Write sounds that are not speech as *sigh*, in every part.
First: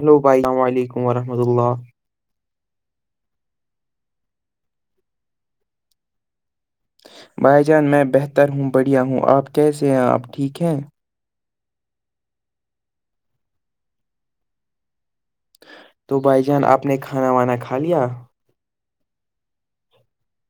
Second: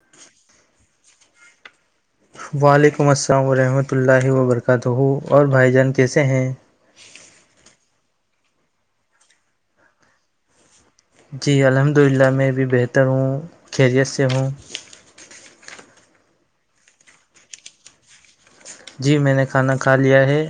Hello بھسلام علیکم وورحمۃ اللہ السلام علیکم ورحمۃ اللہ وبرکاتہ اور بھائی جان کیسے ہیں بھائی جان میں بہتر ہوں بڑھیا ہوں آپ کیسے ہیں آپ ٹھیک ہیں جی الحمد للہ میں بھی بہتر ہوں خیریت سے ہوں تو بھائی جان آپ نے کھانا وانا کھا لیا جی میں نے کھانا کھا لیا ہے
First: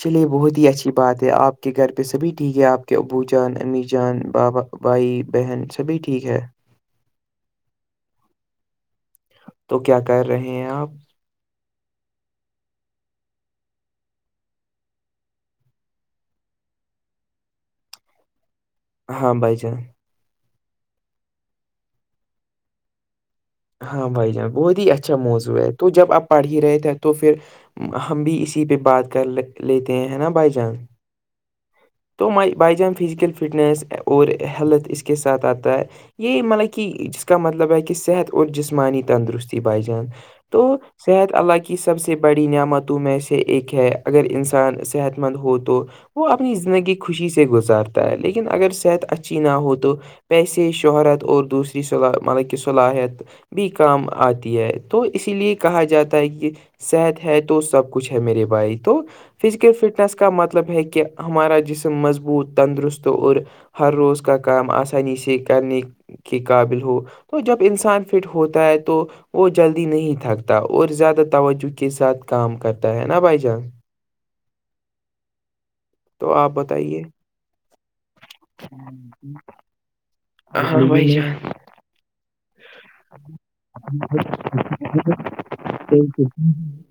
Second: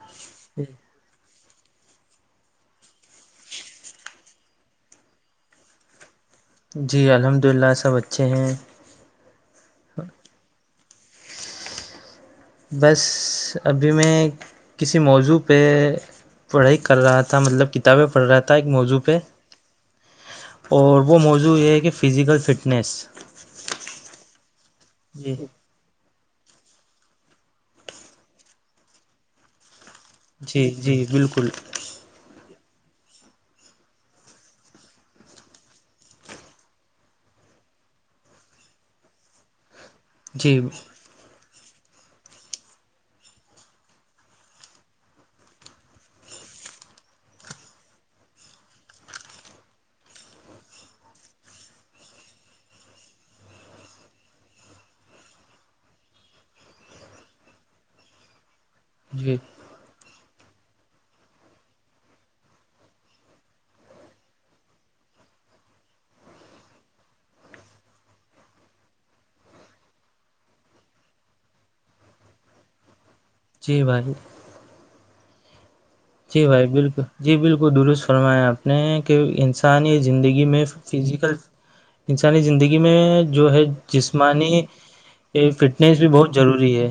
چلیے بہت ہی اچھی بات ہے آپ کے گھر پہ سبھی ٹھیک ہے آپ کے ابو جان امییر جان بابا بھائی بہن سبھی ٹھیک ہے جی الحمد للہ سب اچھے ہیں تو کیا کر رہے ہیں آپ بس ابھی میں کسی موضوع پہ پڑھائی کر رہا تھا مطلب کتابیں پڑھ رہا تھا تھا ایک موضوع پہ ہاں بھائی جان اور وہ موضوع یہ ہے کہ فزیکل فٹنیس ہاں بھائی جان بہت ہی اچھا موزوع ہے تو جب آپ پڑھ ہی رہے تھے تو پھر ہم بھی اسی پہ بات کر ل لیتے ہیں ہیں نا بائی جی جان جی بالکل تو مائی بائی جان فزیکل فٹنس اور ہیلتھ اس کے ساتھ آتا ہے یہ مطلب کہ جس کا مطلب ہے کہ صحت اور جسمانی تندرستی بھائی جان جی تو صحت اللہ کی سب سے بڑی نعمتوں میں سے ایک ہے اگر انسان صحت مند ہو تو وہ اپنی زندگی خوشی سے گزارتا ہے لیکن اگر صحت اچھی نہ ہو تو پیسے شہرت اور دوسری صلا مطلب کہ صلاحیت بھی کام آتی ہے تو اسی لیے کہا جاتا ہے کہ صحت ہے تو سب کچھ ہے میرے بھائی تو جی فزیکل فٹنس کا مطلب ہے کہ ہمارا جسم مضبوط تندرست اور ہر روز کا کام آسانی سے کرنے کے قابل ہو تو جب انسان فٹ ہوتا ہے تو وہ جلدی نہیں تھکتا اور زیادہ توجہ کے ساتھ کام کرتا ہے نا بھائی جان بائی تو جی آپ بھائی بتائیے بالکل جی بالکل درست فرمایا آپ نے کہ انسانی زندگی میں فزیکل *unintelligible* انسانی زندگی میں جو ہے جسمانی فٹنیس بھی بہت ضروری ہے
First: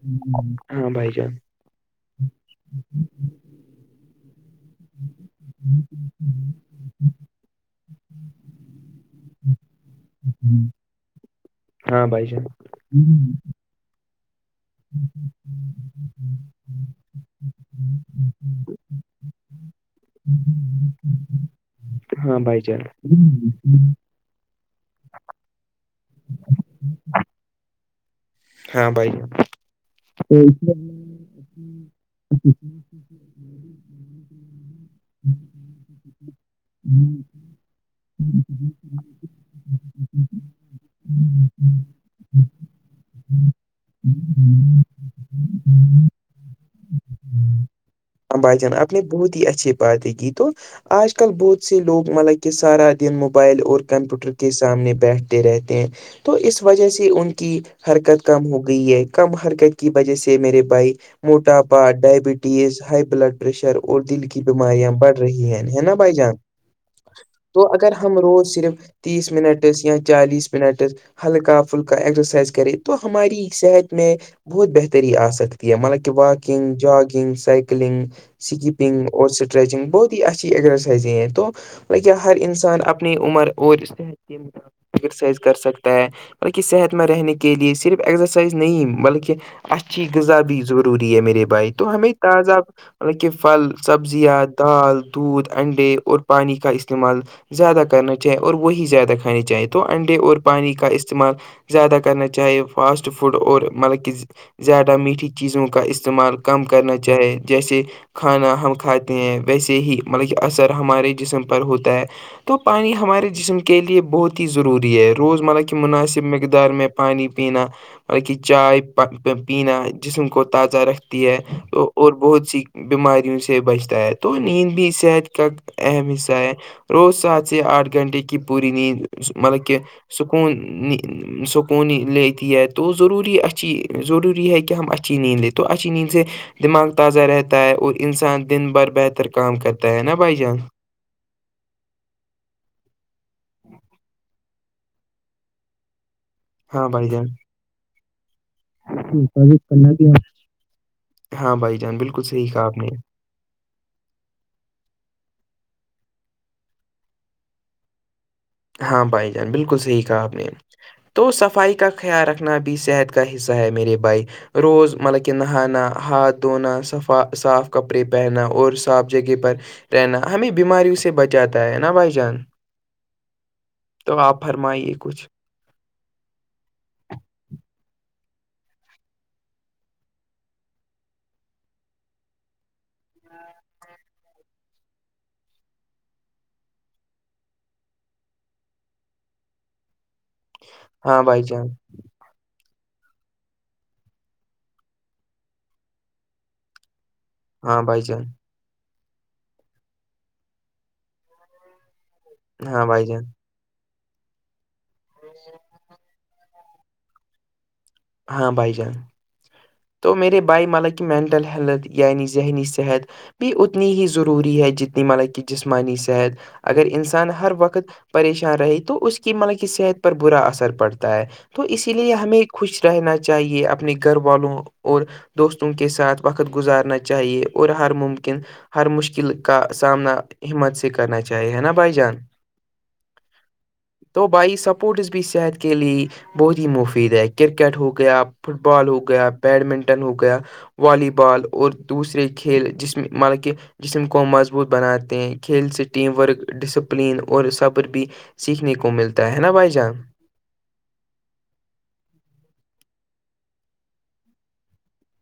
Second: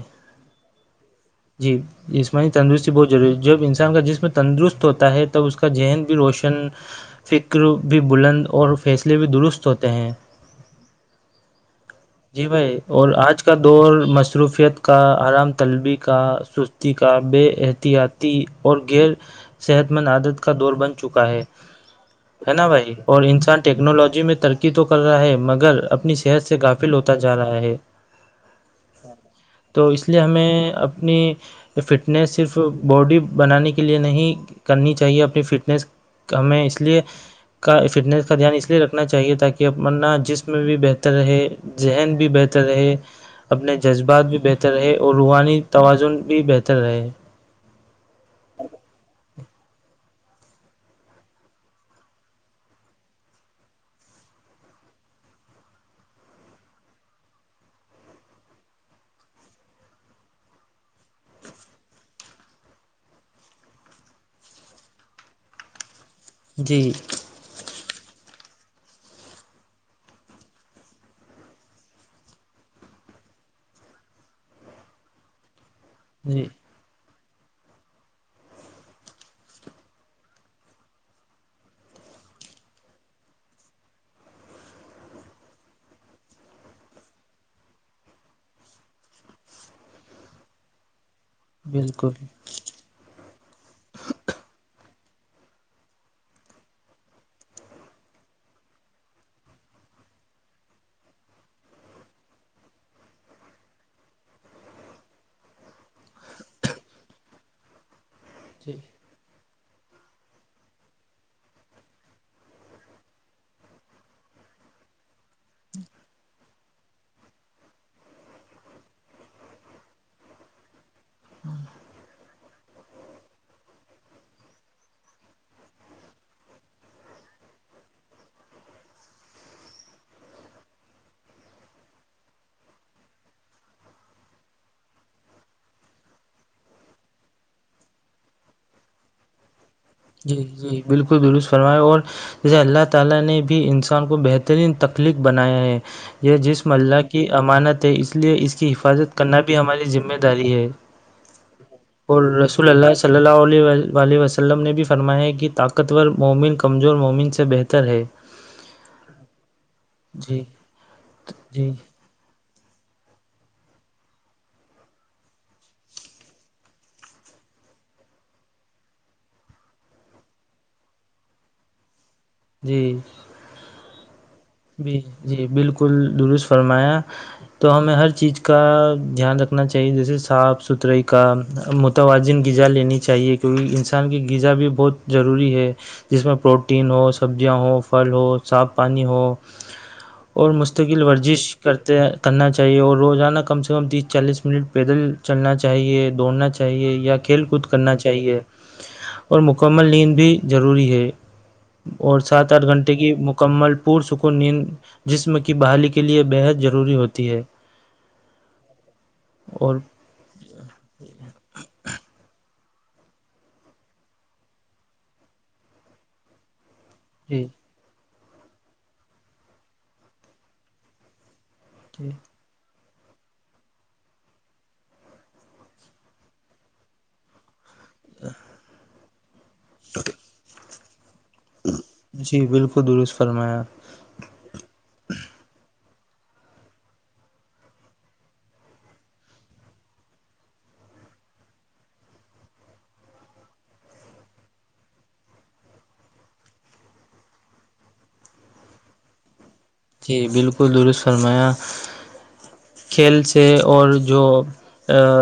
ہاں بھائی جان جی جمانی تندرستی بہت ضوری جب انسان کا جسم تندرست ہوتا ہے تب اس کا ذہن بھی روشن فکر بھی بلند اور فیصلے بھی درست ہوتے ہیں *unintelligible* بہت بہت صحیح کہا۔ ہاں بھائی جان ہاں جان جی بھائی اور آج کا دور مصروفیت کا آرام طلبی کا سستی کا بے احتیاطی اور یر صحت مند عادت کا دور بن چکا ہے ہاں ہے نا جان بھائی اور انسان ٹیکنالوجی میں ترقی تو کر رہا ہے مگر اپنی صحت سے گافل ہوتا جا رہا ہے ہاں بھائی جان تو اس لیے ہمیں اپنی اپنی فٹنس صرف سیکھنے کی جو باڈی بنانے ہماری کے لیے زندگی کے نہیں لیے ہے، کرنی چاہیے اپنی ہمیں فٹنیس کہیں سے سیکھنا ہمیں اس لیے نہیں ہے، کا فٹنس کا ہمیں دھیان اس کہیں لیے سے رکھنا نہیں چاہیے سیکھنا تاکہ ہے۔ اپ ورنہ جسم میں بھی بہتر رہے ہمیں اپنے آپ ذہن کو بھی بہتر رہ سیکھنا اپنے جذبات بھی بہتر رہ تو ہے، روحانی ہمیں ہمارے توازن بھی بہتر رہے امباجن اپ نے بہت ہی اچھے پاتے گی تو آج کل بہت سے لوگ مطلب کہ سارا دن موبائل اور کمپیوٹر کے سامنے بیٹھتے رہتے ہیں تو اس وجہ سے ان کی حرکت کم ہو گئی ہے کم حرکت کی وجہ سے میرے بھائی موٹا پاٹ ڈائبٹیز بلڈ پرریشر اور دل کی بیماریاں بڑھ رہی ہیں ہے نا بھائی جان جی تو اگر ہم روز صرف تیس منٹس یا چالیس منٹس ہلکا پھلکا ایکسرسائز کرے تو ہماری صحت میں بہت بہتری آ سکتی ہے مطلب جی واکنگ جاگنگ سائل اسکنگ اور اسٹریچنگ بہت ہی اچھی ایکسرسائز ہیں تو ہر انسان اپنی عمر اور صحت کے مرسائز کر سکتا ہے بلکہ صحت میں رہنے کے لیے صرف ایکزرسائز نہیں بلکہ اچھی غذا بھی ضروری ہے میرے بھائی تو بالکل ہمیں تازہ مطلب کہ پھل سبزیاں دال دودھ انڈے اور پانی کا استعمال زیادہ کرنا چاہے اور وہی زیادہ کھانانی چاہیں تو انڈے اور پانی کا استعمال زیادہ کرنا چاہیے فاسٹ فوڈ اور مطلب کہ زیادہ میٹھی چیزوں کا استعمال کم کرنا چاہے جیسے کھانا ہم جی کھاتے ہیں ویسے ہی مطلب کہ اثر ہمارے جسم پر ہوتا ہے تو پانی ہمارے جسم کے لیے بہت ہی ضروری ہے روزمرہ کی مناسب مقدار در میں پانی پینا مطل کہ چائے پینا جسم کو تازہ رکھ ہے اور بہت سی بیماریوں سے بچتا ہے تو نیند بھی صحت کا اہم حصہ ہے روز سات سے آٹھ گھنٹے کی پوری نیند مطلب کہ سکون سکون لیتی ہے تو ضروری اچھی ضروری ہے کہ ہم اچ اچی نیند لے تو اچی نیند سے دماغ تازہ رہتا ہے اور انسان دن بھر بہتر کام کرتا ہے نا جی بھائی جان جی بالکل درست فرماائے اور جیسے اللہ تعال نے بھی انسان کو بہتر بہترین تخلیق بنایا ہے یہ جسم ہاں اللہ بھائی جان کی امانت ہے اس لیے اس کی حفاظت کرنا بھی ہماری کرنا بھی ذمہ ہم- داری ہے *unintelligible* اور بالکل صحیح کہا رسول آپ نے اللہ صلی اللہ علیہ وسلم ولم نے بھی فرمایا کہ طاقتور مومن کمزور مومن سے بہتر ہے ہاں بھائی جان بالکل صحیح کہا آپ جی نے تو جی صفائی کا خیال رکھنا بھی صحت کا حصہ ہے میرے بھائی روز مطلب کہ نہانا ہاتھ دھونا صفا صاف کپڑے پہنا اور صاف جگہ پر رہنا ہمیں بیماریوں سے بچاتا ہے نا بھائی جان جی تو آپ بھرما جی جی بالکل درست فرمایا تو ہمیں ہر چیز کا دھیان رکھنا چاہیے جیسے صاف ستھرائی کا متوازن غذا لینی چاہیے کیونکہ انسان کی غذا بھی بہت ضروری ہے جس میں پروٹین ہو سبزیاں ہو پھل ہو صاف پانی ہو اور مستقل ہاں بھائی ورزش جان کرتے ہیں کرنا چاہیے اور روزانہ کم سے کم تیس چالیس منٹ پیدل چلنا چاہیے دوڑنا چاہیے یا کھیل کود ہاں کرنا بھائی جان چاہے اور مکمل لیند بھی ضروری ہے اور سات آٹھ ہاں گھٹے بھائی کی جان مکمل پور سک ن جسم کی بحالی کے لئے بےحد ضروری ہوتی ہے ہاں بھائی جان اور تو میرے بھائی مطلب کہ مینٹل ہیلتھ یعنی ذہنی صحت بھی اتنی ہی ضروری ہے جتنی مطلب کہ جسمانی صحت اگر انس ان جی ہر وقت پریشان رہی تو اس کی مطلب کی صحت پر برا اثر پڑتا ہے تو اسی لیے ہمیں خوش رہنا چاہیے اپنے گھر والوں اور دوستوں کے ساتھ وقت گزارنا چاہیے اور ہر ممکن ہر مشکل کا سامنا ہمت سے کرنا چاہیے ہے نا بھائی جان جی بالکل درست فرمایا تو بھائی سپورٹس بھی صحت کے لیے بہت ہی مفید ہے کرکٹ ہو گیا فٹ بال ہو گیا بیڈمنٹن ہو گیا والی بال اور دوسرے کھیل جس میں مطلب کہ جسم کو مضبوط بناتے ہیں کھیل سے ٹیم ورک ڈسپلین اور صبر بھی سیکھنے کو ملتا ہے نا بھائی جان بالکل درست فرمایا کھیل سے اور جو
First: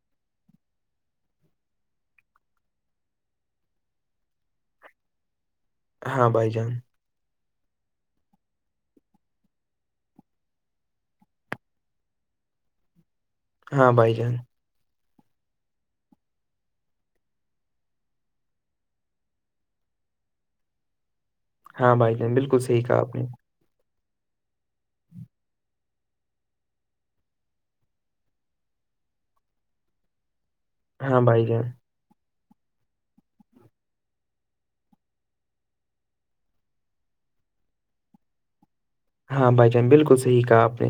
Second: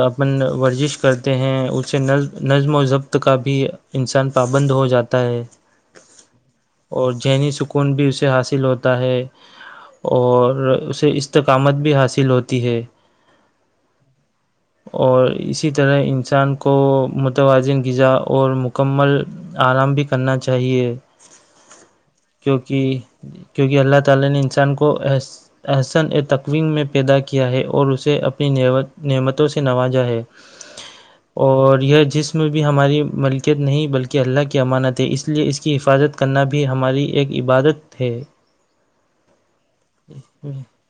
اپن ورزش کرتے ہیں اسے نظم نظم و ضبط کا بھی انسان پابند ہو جاتا ہے ہاں بھائی جان اور ذہنی سکون بھی اسے حاصل ہوتا ہے اور اسے استقامت بھی حاصل ہوتی ہے ہاں بھائی جان اور اسی طرح انسان کو متوازن غذا اور مکمل آرام بھی کرنا چاہیے ہاں بھائی جان بالکل کیونکہ صحیح کہا آپ نے کیونکہ اللہ تعن انسان کوس احسن ا تکوین میں پیدا کیا ہے اور اسے اپنی نعمتوں سے نوازا ہے ہاں بھائی جان اور یہ جس میں بھی ہماری ملکیت نہیں بلکہ اللہ کی امانت ہے اس لیے اس کی حفاظت کرنا بھی ہماری ایک عبادت ا تھے ہاں بھائی جان بالکل صح کہا آپ نے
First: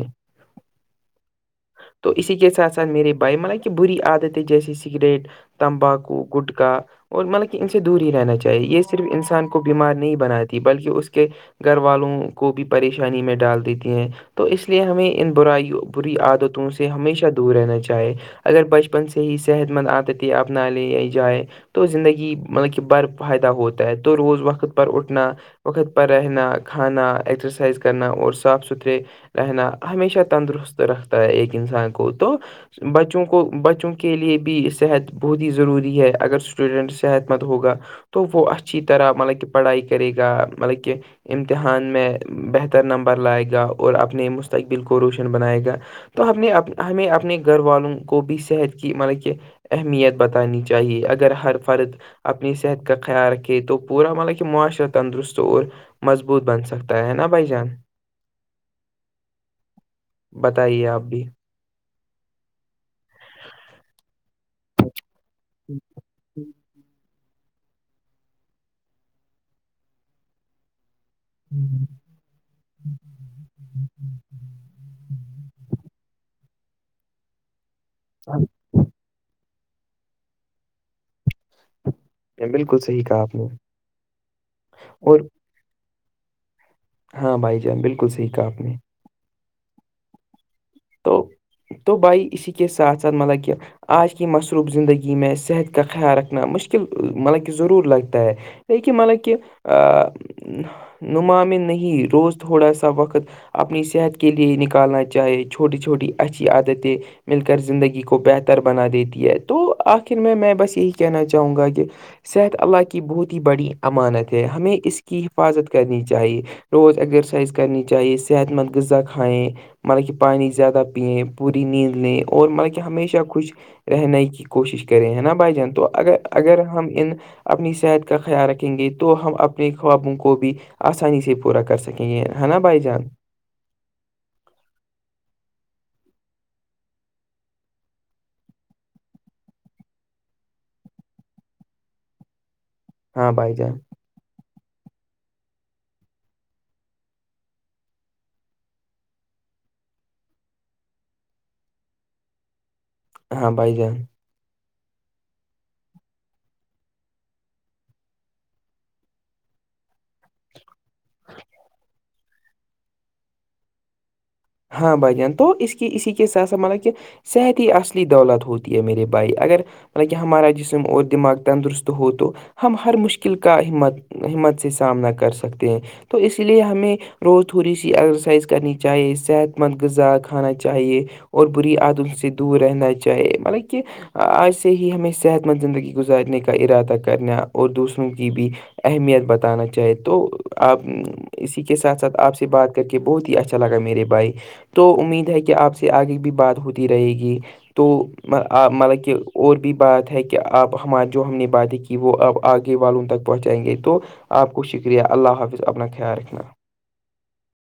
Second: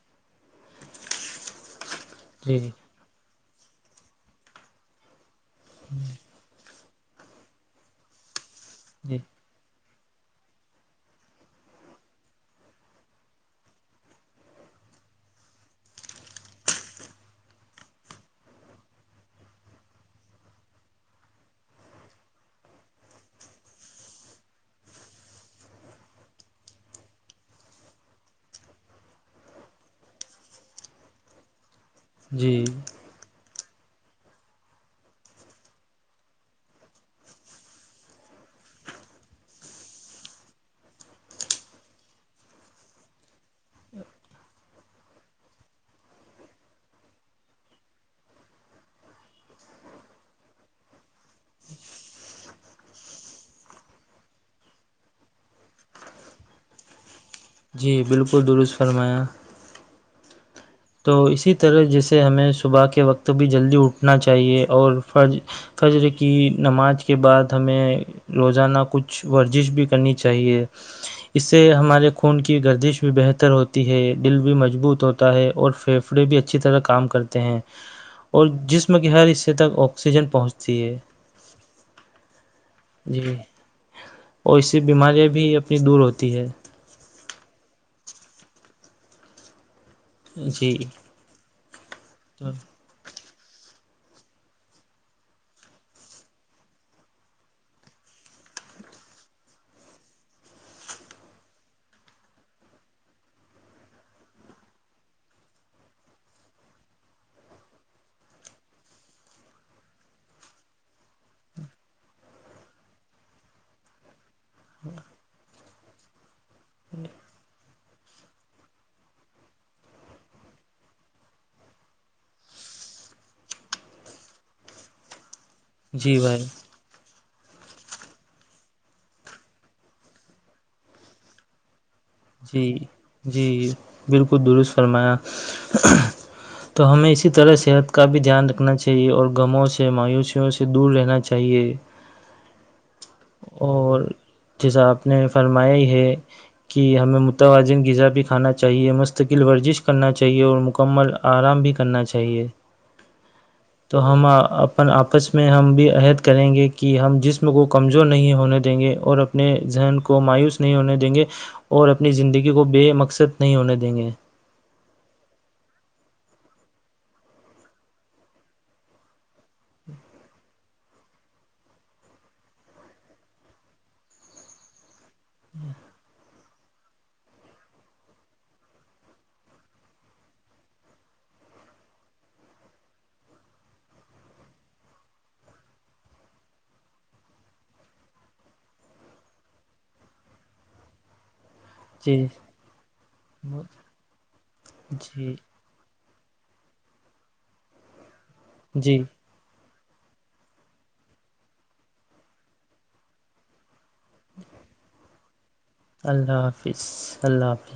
تو اسی کے جی ساتھ سھ میرے بھائی مان کہ بری عادتیں جیسے سگریٹ تمباکو گٹکا اور مطلب کہ ان سے دور ہی رہنا چاہیے یہ صرف انسان کو بیمار نہیں بناتی بلکہ اس کے گھر والوں کو بھی پریشانی میں ڈال دیتی ہیں تو اس لیے ہمیں ان برائی بری عد تو تم اس سے ہمیشہ دور رہنا چاہے اگر بچپن سے ہی صحت مند عادت اپنا لے یا جائے تو زندگی مطلب کہ بر فائدہ ہوتا ہے تو روز وقت پر اٹھنا وقت پر رہنا کھانا ایکسرسائز کرنا اور صاف ستھرے رہنا ہمیشہ تندرست رکھتا ہے ایک انسان کو تو جی جی بچوں کو بچوں کے لیے بھی صحت بہت ہی ضروری ہے اگر اسٹوڈنٹ صحت مند ہوگا تو وہ اچھی طرح مطلب کہ پڑھائی کرے گا مطلب کہ امتحان میں بہتر نمبر لائے گا اور اپنے مستقبل کو روشن بنائے گا تو ہم نے ہمیں اپنے گھر والوں کو بھی صحت کی مطلب کہ اہمیت بتانی چاہیے چاہیے اگر ہر فرد اپنی صحت کا خیال رکھھیے تو پورا مطلب کہ معاشرہ تندرست اور مضبوط بن سکتا ہے نا بھائی جان جی بالکل درست فرمایا بتائیے آپ تو بھی اسی طرح جیسے ہمیں صبح کے وقت بھی جلدی اٹھنا چاہیے اور فرض فجر کی نماز کے بعد ہمیں روزانہ کچھ ورزش بھی کرنی چاہیے اس سے ہاں، ہمارے خون کی گردش بھی بہتر ہوتی ہے دل بھی مضبوط ہوتا ہے اور فھیفڑے بھی اچھی طرح کام کرتے ہیں اور جس جس کے ہر حصے تک آکسیجن پہنچتی ہے بالکل صحیح کہا جی آپ نے اور ایسی اور بیماریاں بھی اپنی دور ہوتی ہے ہاں بھائی جان بالکل سیکھا آپ نے جی تو تو بھائی اسی کے ساتھ ساتھ مطلب کیا آج کی مصروف زندگی میں صحت کا خیال رکھنا مشکل مطلب کہ ضرور لگتا ہے لیکن مطلب کہہ نما نہیں ہی روز تھوڑا سا وقت اپنی صحت کے لیے نکالنا چاہے چھوٹی چھوٹی اچھی عادتیں مل کر زندگی کو بہتر بنا دیتی ہے تو آخر میں میں بس یہی کہنا چاہوں گا کہ صحت اللہ کی بہت ہی بڑی امانت ہمیں اس کی حفاظت کرنی چاہیے روز ایگزرسائز کرنی چاہیے صحت مند غذا کھائیں مطلب کہ پانی زیادہ پئیں پوری نیند لیں اور مطلب کہ ہمیشہ کچش رہنے کی کوشش کرے ہیں نا بھائی جان تو اگر جی بھائی اگر ہم ان اپنی صحت کا خیال رکھیں گے تو ہم اپنے خوابوں کو بھی آسانی سے پورا کر سکیں گے ہے نا جی بھائی جان جی بالکل درست فرمایا تو ہمیں اسی طرح صحت کا بھی دھیان رکھنا چاہیے اور غموں سے مایوسیوں سے دور رہنا چاہے چاہیے *unintelligible* بھائی جان اور جیسا آپ نے فرمایا ہی ہے کہ ہمیں متوازن غذا بھی کھانا چاہیے مستقل ورزش کرنا چاہیے اور مکمل آرام بھی کرنا چاہیے ہاں بھائی جان تو ہم اپن آپس میں ہم بھی عہد کریں گے کہ ہم جسم کو کمزور نہیں ہونے دیں گے اور اب اپنے ذہن کو مایوس نہیں ہونے دیں گے اور اپنی زندگی کو بے مقصد نہیں ہونے دیں گے ہاں بھائی جان تو اس کی اسی کے ساتھ ساتھ مطلب کہ صحت ہی اصلی دولت ہوتی ہے میرے بھائی اگر حالانکہ ہمارا جسم اور دماغ تندرست ہو تو ہم ہر مشکل کا ہمت ہمت سے سامنا کر کر سکتے ہیں تو اس لیے ہمیں روز تھوڑی سی ایکسرسائز کرنی چاہیے اس صحت مند غذا کھانا چاہیے اور بری عدم سے دور رہنا چاہیے مطلب کہ آج سے ہی ہمیں صحت مند زندگی گزارنے کا ارادہ کرنا اور دوسروں کی بھی اہمیت بتانا چاہے تو آپ اسی کے ساتھ ساتھ جی آپ سے بات کر کے بہت ہی اچھا لگا میرے بھائی تو امید جی ہے کہ آپ سے آگے بھی بات ہوتی رہے گی تو جی مطلب کہ اور بھی بات ہے کہ آپ ہمار جو ہم نے باتیں کی وہ آپ آگے والوں تک پہنچائیں گے تو آپ کو شکریہ اللہ حافظ اپنا خیال اللہ رکھنا حافظ اللہ حافظ